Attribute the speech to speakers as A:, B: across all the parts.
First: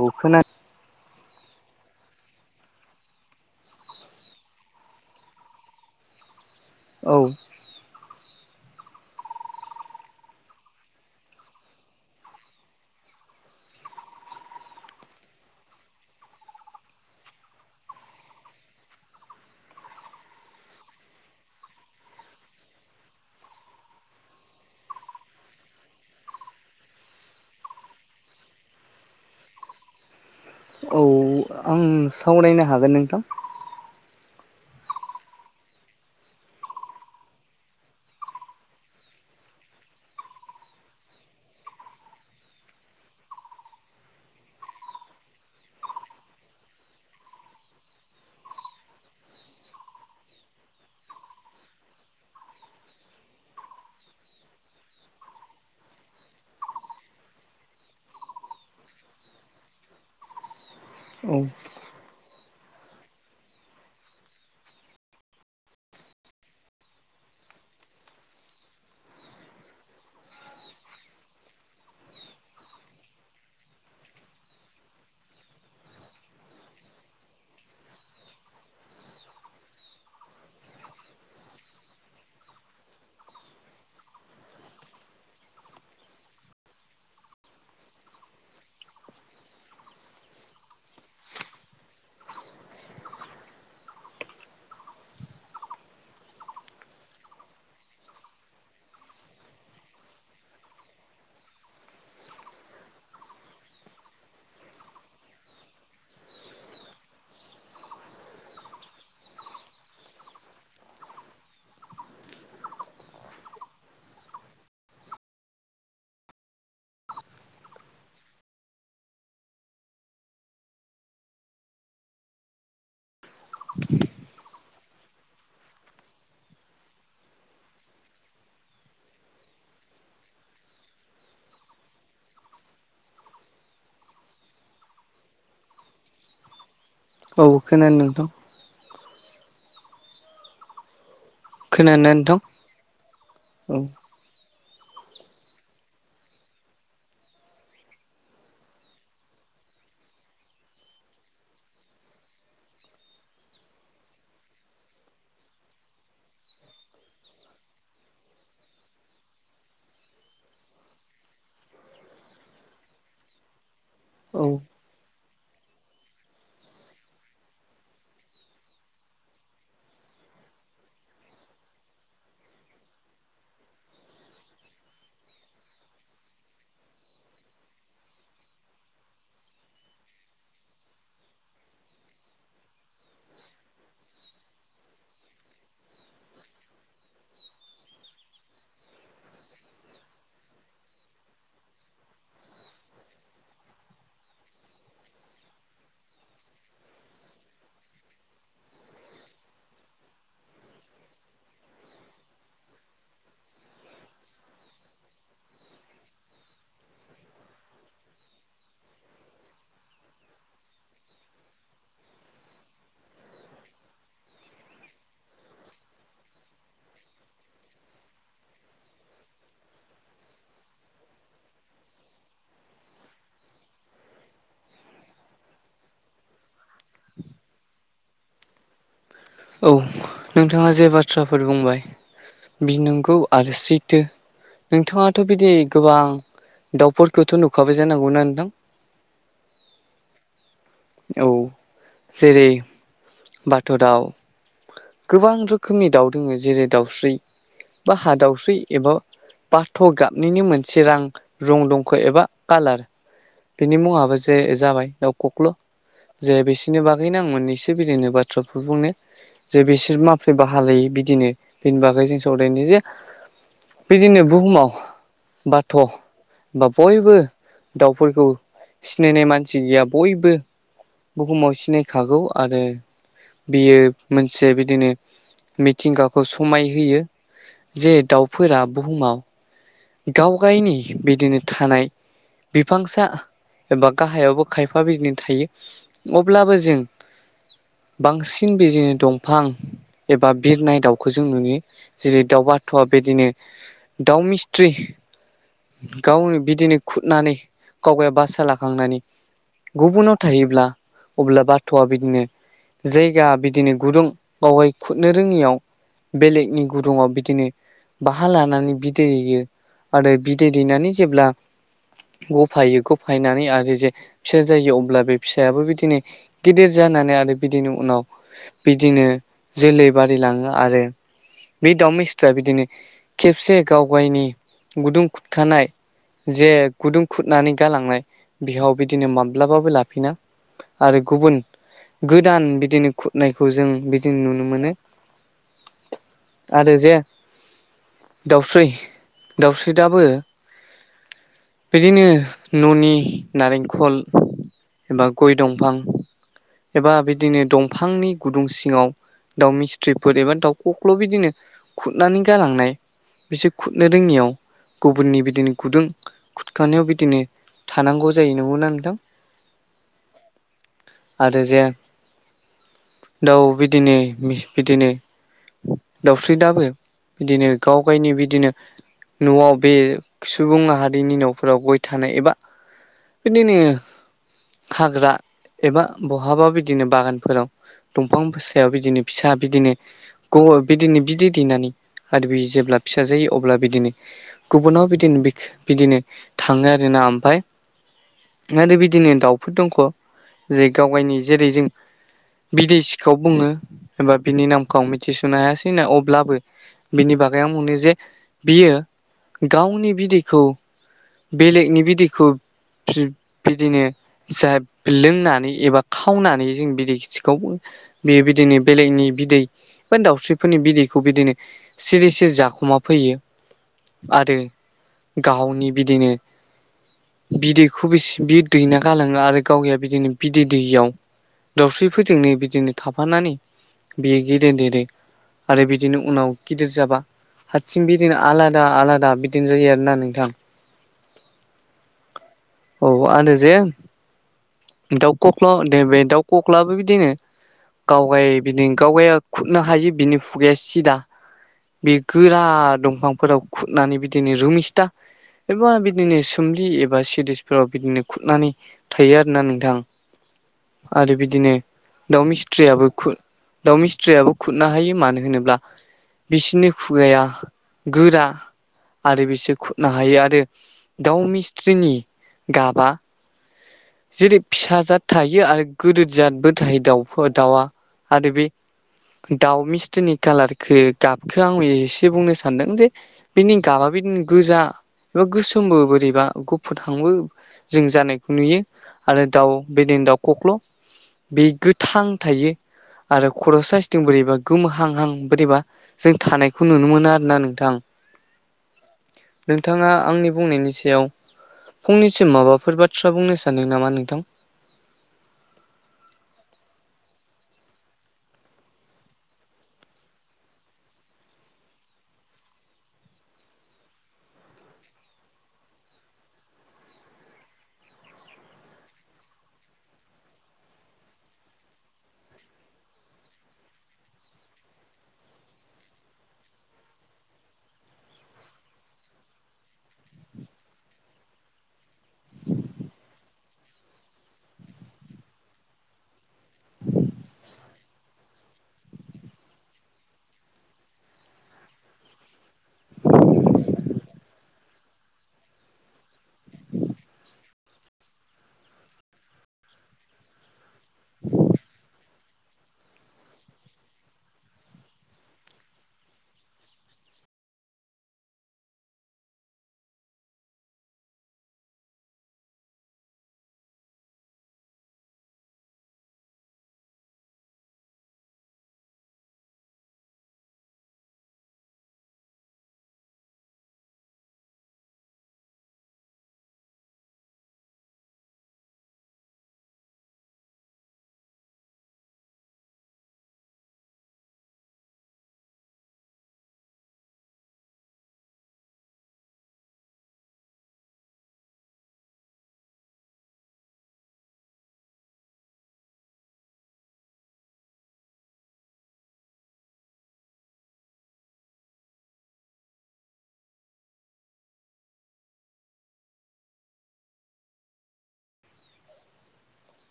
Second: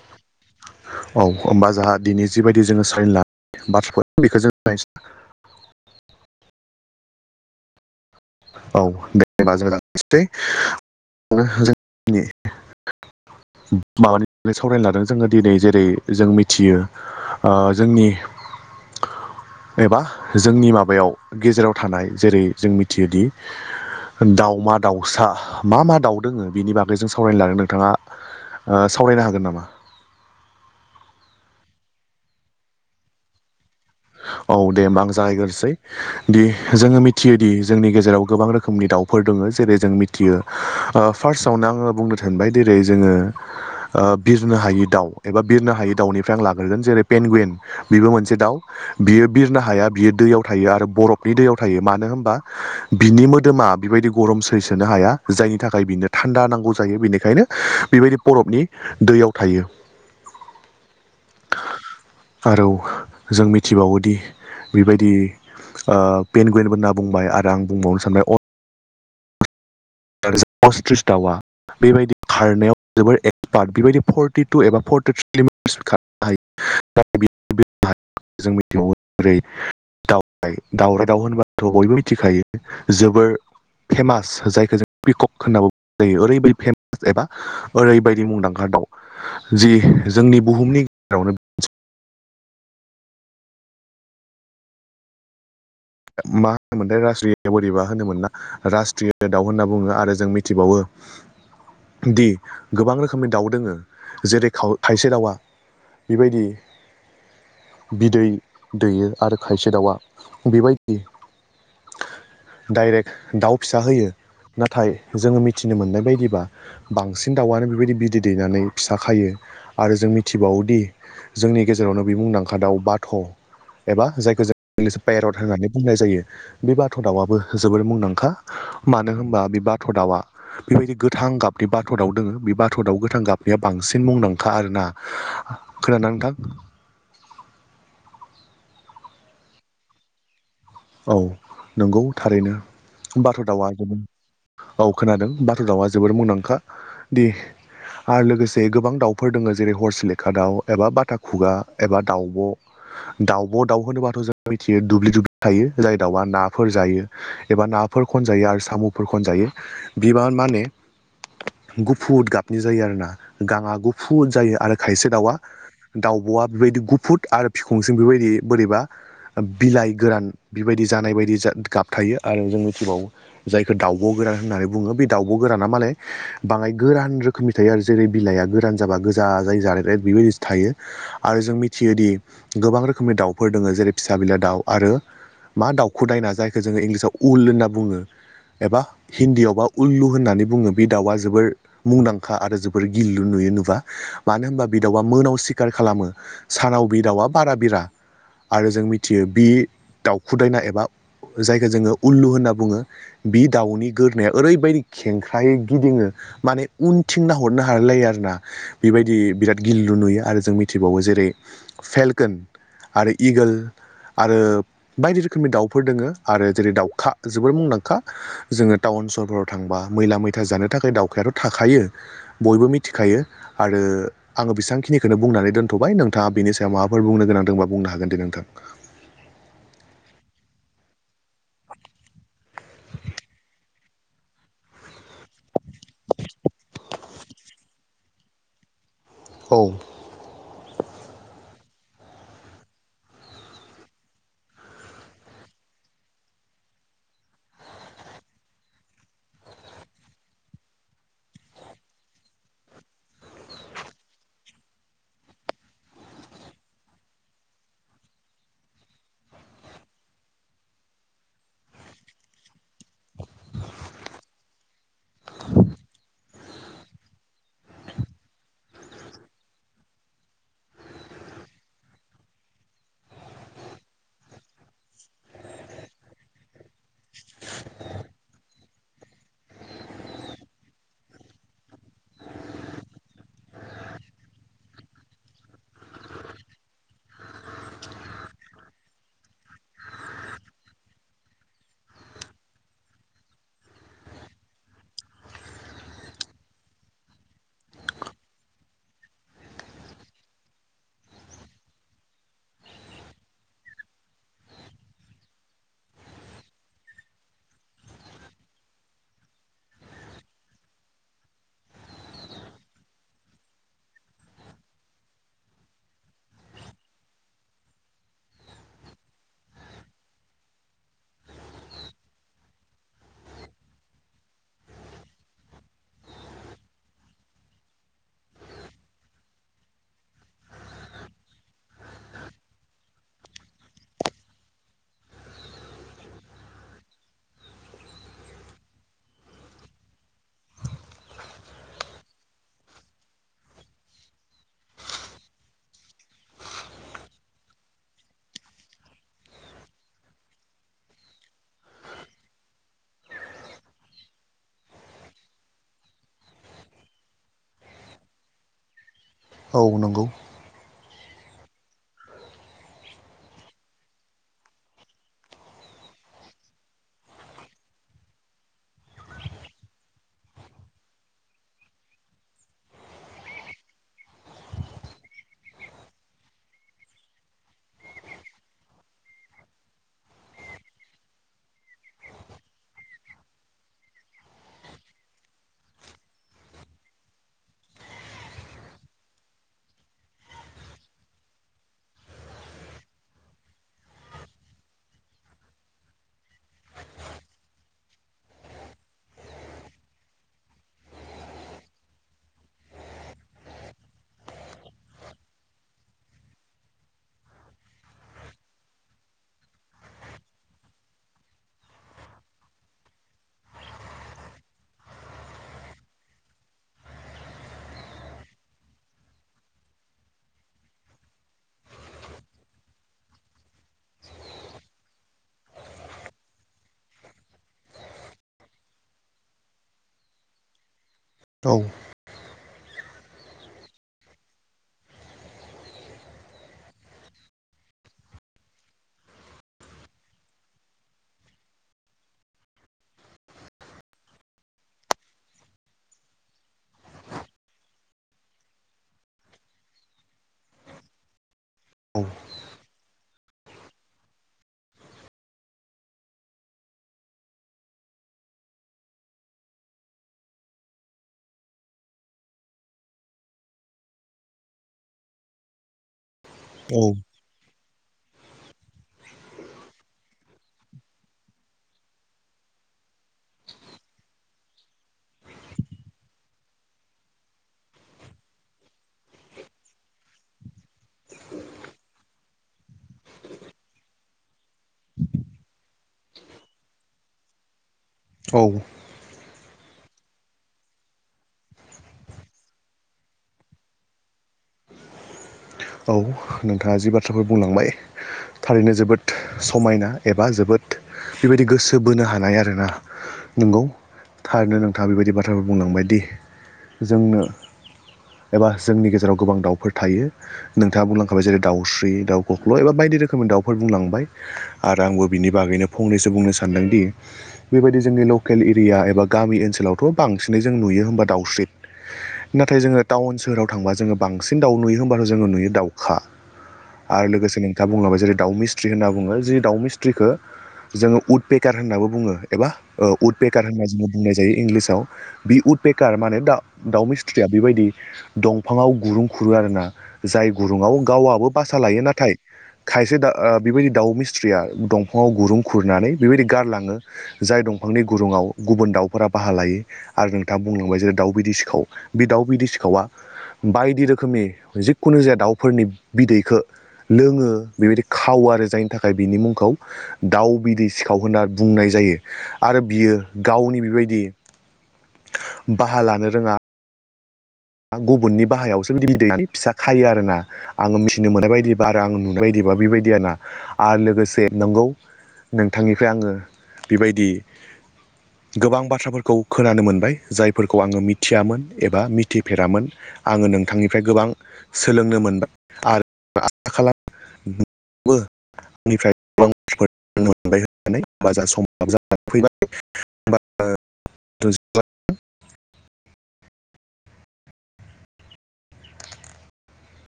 A: अ खोन
B: औ होमबा जोंहा दिनै जिबायदि जोङो सलिनो बाथ्राफोर बेखौ जों
A: औ।
B: औ जेनेबा जों लसै जोंनि माबानि सावरायनो लादों जोङो दिनै जेरै जों मिथियो जोंनि एबा जोंनि माबायाव गेजेराव थानाय जेरै जों मिथियोदि दाउमा दाउसा मा मा दाउ दोङो बेनि बागै जों सावरायनो लादों नोंथाङा सावरायनो हागोन नामा?
A: औ। आं सावरायनो हागोन नोंथां?
B: औ दे होमबा आं जागायग्रोसै दि जोङो मिथियो दि जोंनि गेजेराव गोबां रोखोमनि दाउ फोर दङ जेरै जों मिथियो फार्स्टआवनो आङो बुंनो सानबाय जेरै जोङो बिरनो हायि दाउ एबा बिरनो हायि दाउनिफ्राय आं लाग्रोगोन जेरै पेनगुवेन बेबो मोनसे दाउ बियो बिरनो हाया बियो दैयाव थायो आरो बरफनि दैयाव थायो मानो होनबा बिनि मोदोमा बिबायदि गरम सैसोनो हाया जायनि थाखाय बिनो थान्दा नांगौ जायो बेनिखायनो बेबायदि बररफनि दैयाव थायो।
A: [inaudible] औ
B: आरो जों मिथिबावोदि बेबायदि पेन गुयेनबो होन्ना बुंबाय आरो आं बुंबावनो सानबाय अ असथ्रिस दाउआ बेबायदि खारनायाव जोबद एक्सपार्ट बेबायदि फर्टि टु एबा फरटिथ्रिमि खारनो हायो। दा बे
A: [inaudible]
B: जों मिथियो बोरै दउ दावरराय दाउ होनबाथ' बयबो मिथिखायो जोबोर फेमास जायखौ जों पिकक होननाबो बुं जायो ओरैबायदि फेमास एबा ओरैबायदि मुंदांखा दाउ जि जोंनि बुहुमनि गेजेरावनो मा होनोमोनथाय राजास्रि बोरैबा होनोमोन ना। रास्ट्रिय दाउ होनना बुङो आरो जों मिथिबावो दि गोबां रोखोमनि दाउ दोङो जेरै थायसे दाउआ बेबायदि बिदै दैयो आरो खायसे दाउआ बेबायदि डाइरेक्ट दाउ फिसा होयो। नाथाय जोङो मिथिनो मोननाय बायदिबा बांसिन दाउआनो बेबायदि बिदै दैनानै फिसा खायो आरो जों मिथिबावोदि जोंनि गेजेरावनो बे मुंदांखा दाव बाथ' एबा जायखौ जों पेरट होनानै बुंनाय जायो बे बाथ' दाउआबो जोबोर मुंदांखा मानो होनबा बे बाथ' दाउआ बेबायदि गोथां गाबनि बाथ' दाव दोङो बे बाथ' दाव गोथां गाबनिया बांसिन मुंदांखा आरोना खोनादों ना नोंथां?
A: औ खोनादों नोंथां।
B: औ नंगौ
A: खोनादोंना नोंथां
B: थारैनो बाथ' दाउआ
A: औ
B: जोबो औ खोनादों बाथ' दावआ जोबोद मुंदांखा दि आरो लोगोसे गोबां दाउफोर दङ जेरै हरसेलेखा दाउ एबा बाथा खुगा एबा दाउब' दाउब' दाउ होनोबाथ' जाबायथियो दुब्लि दुब्लि थायो जाय दाउआ नाफोर जायो एबा नाफोर खनजायो आरो साम'फोर खनजायो बिबार माने गुफुर गाबनि जायो आरोना गाबा गुफुद
A: औ
B: जायो आरो खायसे दाउआ दाउबआ बेबायदि गुफुरुर आरो बिखंजों बेबायदि बोरैबा बिलाइ गोरान बिबायदि जानाय बादि जा गाब थायो आरो जों मिथिबावो जायखौ दाउब' गोरान होननानै बुङो बे दाउब' गोराना माले बाङाय गोरान रो खोमि थायो आरो जेरै बिलाइआ गोरान जाबा गोजा जाय जारे रे बेबायदि थायो आरो जों मिथियोदि गोबां रोखोमनि दाउफोर दोङ जेरै फिसा बिला दाउ आरो मा दावउखु दायना जायखौ जोङो इंलिसाव उल होनना बुङो एबा हिन्दीयाव बा उललु होननानै बुङो बे दाउआ जोबोर मुंदांखा आरो जोबोर गिललु नुयो नुबा मानो होनबा बिदाावआ मोनाव सिखार खालामो सानाव बि दाउआ बारा बिरा आरो जों मिथियो बे दावउखुदायना एबा जायखौ जोङो उललु होनना बुङो बि दाउनि गोरोना ओरैबायदि खेंख्रायै गिदिङो माने उनथिं नायहरनो हालाय लायो आरो ना बेबायदि बिराद गिललु नुयो आरो जों मिथिबावो जेरै फेलकोन आरो इगोल आरो बायदि रोखोमनि दाउफोर दोङो आरो जेरै दाउखा जोबोर मुंदांखा जोङो टाउन सहफोराव थांबा मैला मैथा जानो थाखाय दावखायाथ' थाखायो बयबो मिथिखायो आरो आङो बेसेबखिनिखौनो बुंनानै दोनथ'बाय नोंथाङा बेनि सायाव माबाफोर बुंनो गोनांदोंबा बुंनो हागोन दे नोंथां
A: औ नोंथाङा जे बाथ्राफोर बुंबाय बि नंगौ आरो सैथो नोंथाङाथ बिदि गोबां दाउफोरखौथ नुखाबाय जानांगौ ना नोंथां
B: औ
A: औ जेरै बाथ दाउ गोबां रोखोमनि दाउ दोङो जेरै दाउस्रि बा हादावस्रि एबा बाथ गाबनिनो मोनसे रां रं दंखायो एबा कालार बेनि मुङाबो जे जाबाय दाउ खख्ल जे बिसिनि बागैनो आं मोननैसो बिदिनो बाथ्रा बुंनो जे बिसोर माबोरै बाहा लायो बिदिनो बेनि बागै जों सावरायनो जे बिदिनो बुहुमाव बाथ बा बयबो दाउफोरखौ सिनायनाय मानसि गैया बयबो बुहुमाव सिनायखागौ आरो बियो मोनसे बिदिनो मिथिंगाखौ समाय होयो जे दाउफोरा बुहुमाव गावगायनि बिदिनो थानाय। बिफांसा एबा गाहायावबो खायफा बिदिनो थायो अब्लाबो जों बांसिन बिदिनो दंफां एबा बिरनाय दाउखौ जों नुयो जेरै दाउ बाथआ बेदिनो। दाउ मिस्थ्रि गावनो बिदिनो खुरनानै गावगाय बासा लाखांनानै। गुबुनाव थायोब्ला अब्ला बाथ'आ बिदिनो जायगा बिदिनो गुदुं बावहाय खुरनो रोङियाव बेलेगनि गुदुङाव बिदिनो बाहा लानानै बिदै दैयो आरो बिदै दैनानै जेब्ला गफायो गफायनानै आरो जे फिसा जायो अब्ला बे फिसायाबो बिदिनो। गिदिर जानानै बिदिनो उनाव बिदिनो जोलै बारिलाङो आरो बे दाउमिस्थुआ बिदिनो खेबसे गावगावनि गुदुं खुरखानाय जे गुदुं खुरनानै गालांनाय बिहाव बिदिनो माब्लाबाबो लाफिना आरो गुबुन गोदान बिदिनो खुरनायखौ जों बिदिनो नुनो मोनो। आरो जे दाउस्रै दाउस्रि दाबो बिदिनो न'नि नारेंखल एबा गय दंफां। एबा बिदिनो दंफांनि गुदुं सिङाव दाउ मिस्थ्रिफोर एबा दाउखौऔआ बिदिनो। खुरनानै गालांनाय बिसोर खुरनो रोङियाव गुबुननि बिदिनो गुदुं। खुरखानायाव बिदिनो थानांगौ जायो नंगौना नोंथां
B: औ नंगौ।
A: जे दाउ बिदिनो बिदिनो दाउस्रिदाबो बिदिनो गावगायनि बिदिनो न'आव बे सुबुं माहारिनि न'फोराव गय थानाय एबा। बिदिनो हाग्रा एबा बहाबा बिदिनो बागानफोराव दंफां फसायाव बिदिनो फिसा बिदिनो ग बिदिनो बिदै दैेनानै आरो बि जेब्ला फिसा जायो अब्ला बिदिनो गुबुनाव बिदिनो बिदिनो थाङो आरोना ओमफ्राय आरो बिदिनो दाउफोर दंख' गाव गायनि जेरै जों बिदे सिखौ बुङो एबा बिनि नामखौ आं मिथिस'नो हायासै ना अब्लाबो। बिनि बागै आं बुंनि जे बियो गावनि बिदैखौ बेलेगनि बिदैखौ बिदिनो जा लोंनानै। एबा खावनानै जों बिदै खिथिखौबो बेयो बिदिनो बेलेगनि बिदै बा दाउस्रिफोरनि बिदैखौ बिदिनो। सिरि सिरि जाखोमा फैयो। आरो गावनि बिदिनो। बिदैखौ बेसे बि दैैना गालाङो आरो गावया बिदिनो बिदै दैयाव। दावस्रिफोरोजोंनोै बिदिनो थाफानानै बियो गेदेर देदे आरो बिदिनो उनाव गिदिर जाबा हारसिं बिदिनो आलादा आलादा बिदिनो जायो आरोना नोंथां।
B: औ।
A: औ आनो जे दाउ खख्ल' दे बे दाउ खख्लाबो बिदिनो गावगाय बिनि गावगाया खुरनो हायो बिनि खुगाया सिदा बे गोरा दंफांफोराव खुरनानै बिदिनो रुमिस्था एबा बिदिनो सोमलि एबा सिरिसफोराव बिदिनो खुरनानै थायो आरोना नों थां आरो बिदिनो
B: औ
A: दाउ मिस्थ्रियाबो खु दाउ मिस्थ्रियाबो खुरनो हायो मानो होनोब्ला बिसोरनि खुगाया गोरा आरो बिसोर खुरनो हायो आरो दाउ मिस्थ्रिनि गाबा जेरै फिसा जाद थायो आरो गिदिर जादबो थायो दाउ
B: औ
A: फोर दावा आरो बे दाउ मिस्थ्रिनि कालारखो गाबखो आंबो एसे बुंनो सानदों जे बिनि गाबा बिदिनो गोजा एबा गोसोमबो बोरैबा गुफुर हांबो जों जानायखौ नुयो आरो दाउ बेदिनो दाउ खख्ल बे गोथां थायो आरो खर साइसथिं बोरैबा गोमोहांहां बोरैबा जों थानायखौ नुनो मोना आरोना नोंथां
B: औ
A: नोंथाङा आंनि बुंनायनि सायाव फुंनैसो माबाफोर बाथ्रा बुंनो सानदों नामा नोंथां
B: औ नोंथाङा जि बाथ्राखौ बुंलांबाय थारैनो जोबोद समायना एबा जोबोद बेबायदि गोसो बोनो हानाय आरोना नंगौ थारैनो नोंथाङा बेबायदि बाथ्राफोर बुंलांबायदि जोंनो एबा जोंनि गेजेराव गोबां दाउफोर थायो नोंथाङा बुंलांखाबाय जेरै दाउस्रि दाउ खख्ल एबा बायदि रोखोमनि दाउफोर बुंलांबाय आरो आंबो बिनि बागैनो फंनैसो बुंनो सानदोंदि बेबायदि जोंनि लकेल एरिया एबा गामि ओनसोलावथ बांसिनै जों नुयो होनोमबा दाउस्रि नाथाय जोङो टाउन सोहोराव थांबा जोङो बांसिन दाउ नुयो होनोमबाथ जोङो नुयो दाउखा आरो लोगोसे नोंथाङा बुंलांबाय जेरै दाउ मिस्ट्रि होनना बुङो जि दाउ मिस्ट्रिखो जोङो उद पेकार होननाबो बुङो एबा उद पेकार होनना जोङो बुंनाय जायो इंलिसाव बि उदपेकार माने दा दाउ मिस्थ्रिया बेबायदि दंफाङाव गुरुं खुरो आरोना जाय गुरुङआव गावआबो बासा लायो नाथाय खायसे दा बेबायदि दाउ मिस्थ्रिया दंफाङाव गुरुं खुरनानै बेबायदि गारलाङो जाय दंफांनि गुरुङआव गुबुन दाउफोरा बाहा लायो आरो नोंथाङा बुंलांबाय जेरै दाउ बिदै सिखाव बे दाउ बिदै सिखावा बायदि रोखोमनि जिखुनु जाया दाउफोरनि बिदैखो लोङो बेबायदि खावो आरो जायनि थाखाय बिनि मुंखौ दाउ बिदै सिखाव होनना बुंनाय जायो आरो बियो गावनि बेबायदि बाहा लानो रोङा गुबुननि बाहायावसो बिदि बि दैनानै फिसा खायो आरोना आङो मिथिनो मोननाय बायदिबा आरो आं नुनाय बायदिबा बेबायदि आरोना लोगोसे नंगौ नोंथांनिफ्राय आङो बेबायदि गोबां बाथ्राफोरखौ खोनानो मोनबाय जायफोरखौ आङो मिथियामोन एबा मि थि फेरामोन आङो नोंथांनिफ्राय गोबां सोलोंनो मोनबाय आरो आसा खालामो [unintelligible] जा सम [unintelligible] फैबाय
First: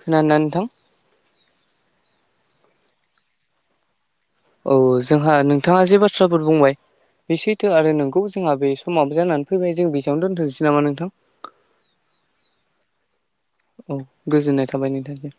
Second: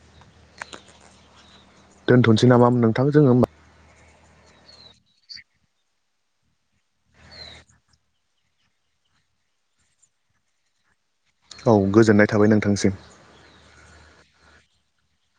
A: खोनादोना नोंथां
B: दोनथनोसै नामा नोंथां जोङो होमबा
A: औ जोंहा नोंथाङा जे बाथ्राफोर बुंबाय बे सैथो आरो नोंगौ जोंहा बे समाबो जानानै फैबाय जों बेसेबांनो दोनथोंसै नामा नोंथां
B: औ गोजोननाय थाबाय नोंथांसिम
A: औ गोजोननाय थाबाय नोंथांसिम